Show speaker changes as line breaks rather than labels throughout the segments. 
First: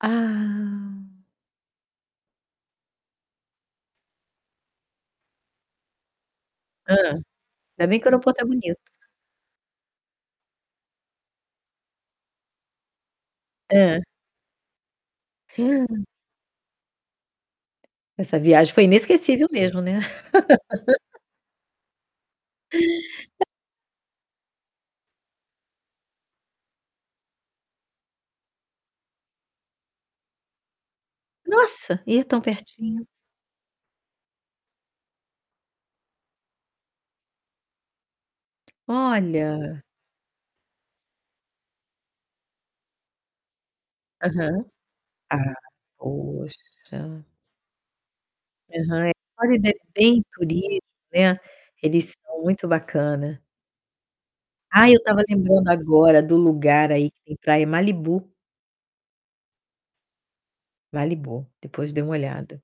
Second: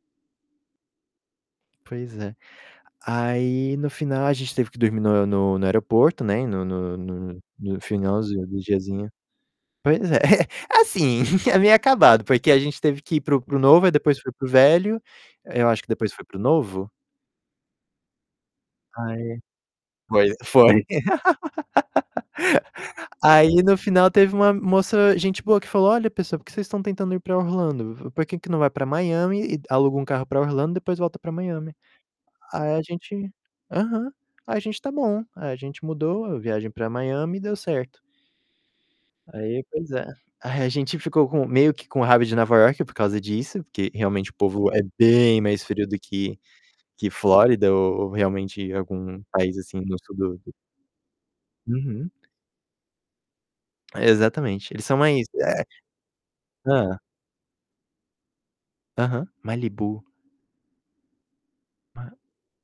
Ah.
Pois é. Aí, no final, a gente teve que dormir no no no aeroporto, né, no
Hã.
no no no
Ainda bem que o aeroporto é
finalzinho do
bonito.
diazinho. Pois é, assim, é meio acabado, porque a gente teve que ir para o para o novo, aí
Hã.
depois foi para o velho. Eh: "Eu acho que depois foi para o novo?".
Essa viagem foi
Aí
inesquecível mesmo, né?
foi foi. Aí, no final, teve uma moça gente boa que falou: "Olha, pessoal, por que vocês estão tentando ir pra Orlando? V Por que que não vai pra Miami e d aluga um carro pra Orlando, depois volta pra Miami?"
Nossa! E é tão
Aí a
pertinho.
gente: "Aham", aí a gente: "Tá bom". Aí a gente mudou a viagem pra Miami e deu certo. Aí,
Olha!
pois é. Aí a gente ficou com meio que com raiva de Nova York por causa disso, porque realmente o
Aham.
povo é bem
Ah,
mais frio do que que
poxa.
Flórida ou ou realmente
Aham, é,
algum país
Flórida é
assim do sul
bem
do
turismo, né,
Uhum.
eles são muito bacana.
Exatamente, eles
Ah, eu
são
estava
mais é
lembrando agora do lugar
Hã.
aí que tem praia, Malibu.
Aham, Malibu.
Malibu, depois dê
Aham.
uma olhada.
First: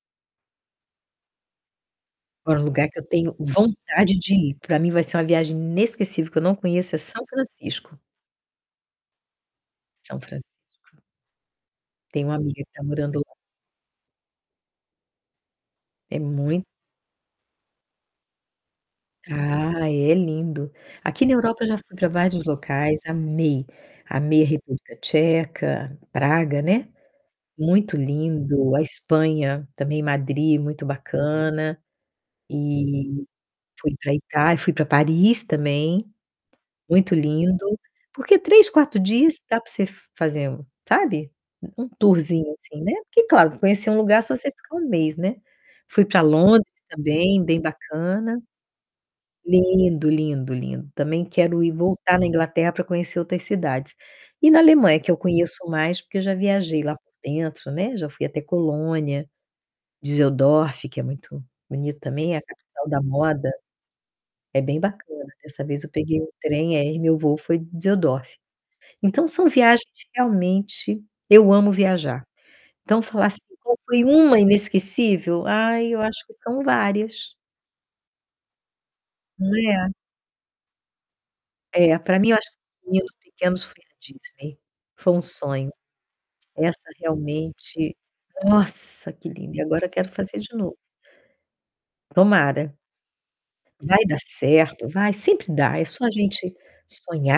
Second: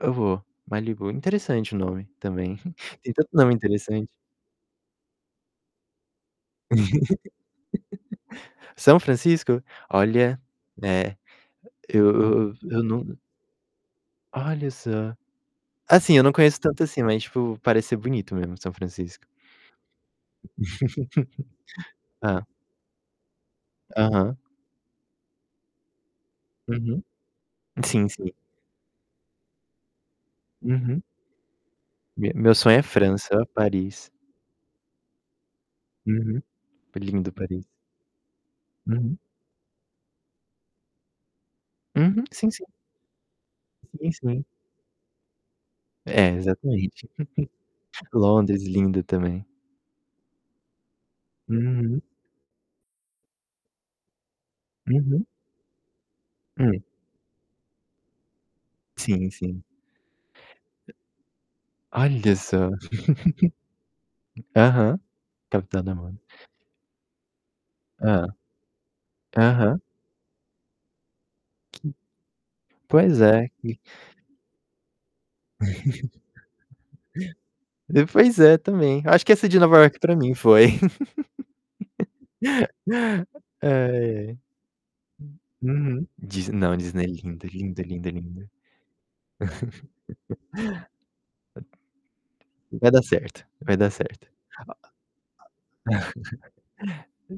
Eu eu vou. Malibu, interessante o nome também.
Agora um lugar que eu
Tem tanto
tenho
nome interessante.
vontade de ir, pra mim vai ser uma viagem inesquecível, que eu não conheço, é San Francisco.
São Francisco?
São
Olha,
Francisco.
é, eu
Tenho uma
eu
amiga
eu
que está
eu não
morando lá.
Olha só! Assim,
É
eu não conheço
mui
tanto assim, mas, tipo, parece ser bonito mesmo São Francisco.
Ah, é. É lindo. Aqui na Europa eu já fui pra
Hã.
vários locais. Amei,
Aham.
amei a República Tcheca, Praga, né.
Uhum.
Muito
Sim, sim.
lindo. A Espanha, também Madri, muito
Uhum.
bacana.
Me meu sonho é
E
França,
fui
Paris.
pra Itália, fui pra Paris também,
Uhum, bri
muito
lindo
lindo.
Paris.
Porque 3, 4
Uhum.
dias dá pra você fazer, um sabe, um
Uhum.
tourzinho,
Sim, sim.
assim, né? Porque, claro, conhecer um
Sim,
lugar só se
sim.
você ficar 1 mês, né. Fui pra
É,
Londres
exatamente.
também, bem bacana.
Londres, lindo também.
Lindo, lindo, lindo. Também quero ir
Uhum.
voltar na Inglaterra pra conhecer outras cidades. E, na Alemanha, que eu
Uhum.
conheço mais, porque eu já viajei
Hum.
lá por dentro, né, já fui até Colônia,
Sim, sim.
Düsseldorf, que é muito bonito
Olha
também, a
só.
capital da moda. É bem
Aham,
bacana. Dessa vez
capital
eu
da moda.
peguei o trem, aí meu voo foi
Hã.
Düsseldorf. Então, são
Aham.
viagens que, realmente eu amo viajar. Então,
Pois
falar, assim,
é,
qual
que
foi uma inesquecível? Ai, eu acho que são várias
É, pois é, também. Acho que essa de Nova
né?
York pra mim foi.
É, pra mim eu acho que com os meninos pequenos
Ai,
foi a
ai.
Disney, foi um sonho.
Uhum. Dis não,
Essa
Disney é linda, linda,
realmente,
linda, linda.
nossa, que lindo, e agora quero fazer de novo. Tomara.
Vai dar certo, vai dar
Vai dar
certo.
certo, vai, sempre dá. É só a gente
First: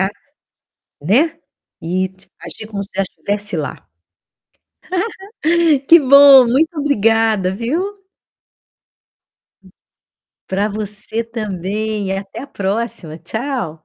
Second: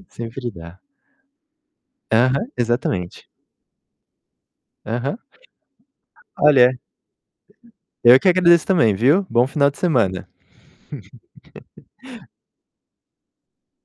Sempre dá.
né, e t
Aham,
agir como se já
exatamente.
estivesse lá.
Aham.
Que bom,
Olha,
muito obrigada, viu?
eu é que agradeço também, viu? Bom final de semana.
Pra você também e até a próxima. Tchau!